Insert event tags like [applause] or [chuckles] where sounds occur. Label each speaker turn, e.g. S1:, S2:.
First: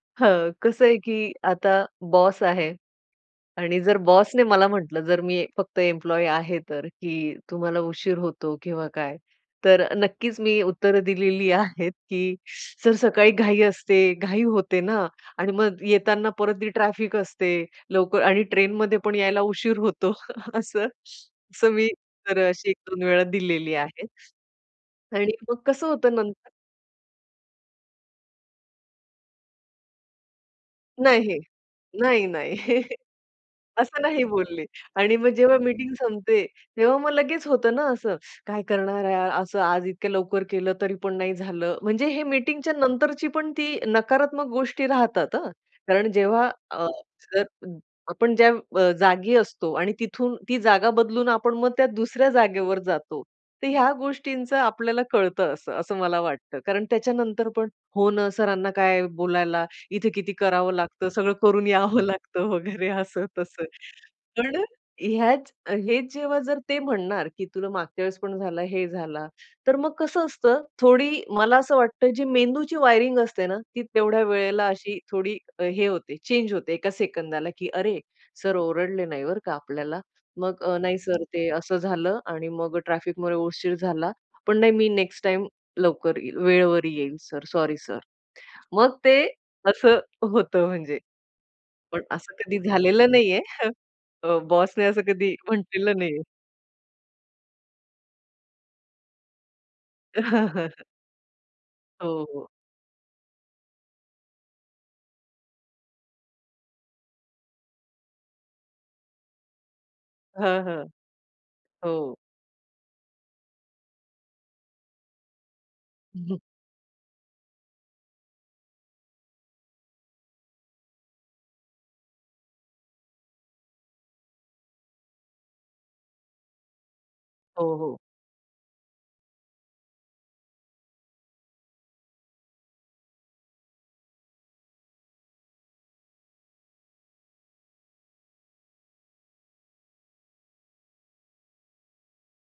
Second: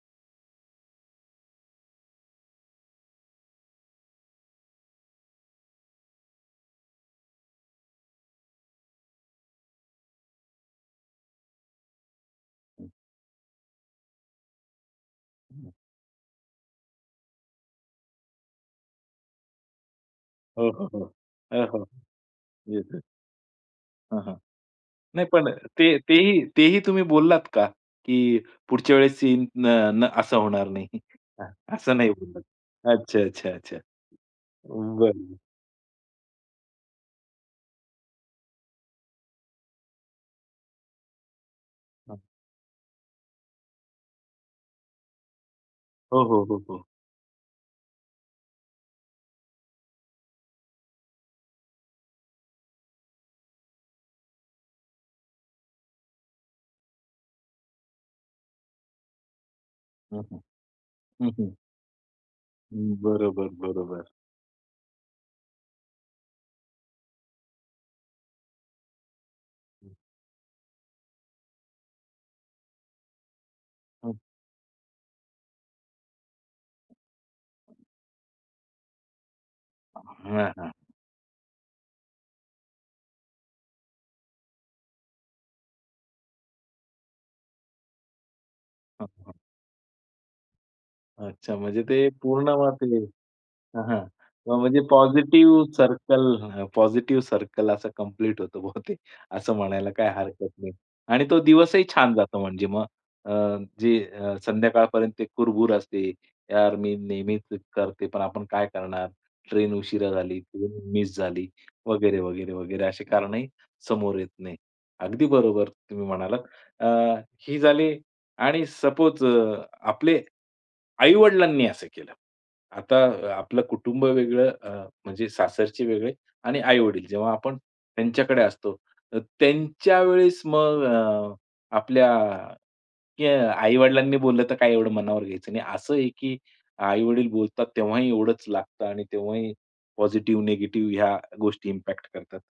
S1: हं, कसं आहे की आता बॉस आहे आणि जर बॉसने मला म्हटलं, जर मी फक्त एम्प्लॉयी आहे तर, की तुम्हाला उशीर होतो किंवा काय? तर नक्कीच मी उत्तरं दिलेली आहेत, की "सर, सकाळी घाई असते, घाई होते ना आणि मग येताना परत ती ट्रॅफिक असते लवकर आणि ट्रेनमध्ये पण यायला उशीर होतो." [chuckles]
S2: हो, हो,
S1: असं
S2: हो. अ,
S1: असं
S2: हो, हो.
S1: मी तर अशी एक
S2: येस, येस.
S1: दोन वेळा दिलेली आहे.
S2: हां, हां, नाही
S1: आणि
S2: पण
S1: मग कसं
S2: ते
S1: होतं
S2: तेही
S1: नंतर
S2: तेही तुम्ही बोललात का, की पुढच्या वेळेस सीन न न असं होणार नाही.
S1: नाही,
S2: [chuckles] असं नाही
S1: नाही,
S2: बोललात.
S1: नाही. [chuckles]
S2: अच्छा, अच्छा, अच्छा. अ,
S1: असं नाही बोलले आणि मग
S2: बरं.
S1: जेव्हा मीटिंग संपते. तेव्हा मग लगेच होतं ना असं, काय करणार आहे असं, आज इतक्या लवकर केलं तरीपण नाही झालं. म्हणजे
S2: हां.
S1: हे मीटिंगच्या नंतरची पण ती नकारात्मक गोष्टी राहतात. हं, कारण
S2: हो, हो,
S1: जेव्हा
S2: हो, हो.
S1: अ, जर आपण ज्या अ, जागी असतो आणि तिथून ती जागा बदलून आपण मग त्या दुसऱ्या जागेवर जातो. तर ह्या गोष्टींचं आपल्याला कळतं असं, असं मला वाटतं. कारण त्याच्यानंतर पण हो ना, सरांना काय आहे बोलायला, इथे
S2: हं,
S1: किती
S2: हं,
S1: करावं लागतं,
S2: हं,
S1: सगळं
S2: हं.
S1: करून यावं लागतं
S2: अ,
S1: वगैरे, असं
S2: बरोबर,
S1: तसं.
S2: बरोबर.
S1: पण ह्याच हेच जेव्हा जर ते म्हणणार की "तुला मागच्या वेळेस पण झाला, हे झाला," तर मग कसं असतं थोडी मला असं वाटतं जी मेंदूची वायरिंग असते ना ती
S2: हं.
S1: तेवढ्या वेळेला अशी थोडी हे होते, चेंज होते एका सेकंदाला की अरे, सर ओरडले नाही बरं का आपल्याला?
S2: हां,
S1: मग
S2: हां.
S1: अ, नाही सर ते असं झालं आणि मग अ, ट्रॅफिकमध्ये उशीर झाला, पण नाही मी नेक्स्ट टाईम लवकर येईल, वेळेवर येईल सर, सॉरी सर. अ, मग ते असं होतं, म्हणजे
S2: अच्छा, म्हणजे
S1: पण
S2: ते
S1: असं
S2: पूर्ण ते
S1: कधी
S2: वाचले
S1: झालेलं नाहीये. [chuckles]
S2: हं, हां,
S1: अ,
S2: किंवा म्हणजे
S1: बॉसने असं कधी
S2: पॉझिटिव्ह
S1: म्हटलेलं नाहीये.
S2: सर्कल अ, पॉझिटिव्ह सर्कल असं कम्प्लीट होतं बहुतेक. [chuckles] असं म्हणायला काही हरकत नाही
S1: [chuckles]
S2: आणि तो दिवसही
S1: हो,
S2: छान जातो
S1: हो.
S2: म्हणजे मग. अ, जे अ, संध्याकाळपर्यंत ते कुरबूर असते, "यार, मी नेहमीच करते, पण आपण काय करणार, ट्रेन उशिरा झाली
S1: हं,
S2: किंवा
S1: हं.
S2: मिस झाली,"
S1: हो.
S2: वगैरे-वगैरे-वगैरे, अशी कारणंही समोर येत नाही. अगदी बरोबर तुम्ही म्हणालात.
S1: हं.
S2: अ, ही झाली आणि सपोज अ, आपले, आई-वडिलांनी असं केलं. आता आपलं कुटुंब वेगळं, अ, म्हणजे सासरचे वेगळे आणि आई-वडील जेव्हा आपण
S1: हो, हो.
S2: त्यांच्याकडे असतो, त्यांच्यावेळेस मग अ, आपल्या क्या आई-वडिलांनी बोललं, तर काय एवढं मनावर घ्यायचं नाही. असं आहे की आई-वडील बोलतात तेव्हाही एवढंच लागतं आणि तेव्हाही पॉझिटिव्ह, निगेटिव्ह ह्या गोष्टी इम्पॅक्ट करतात.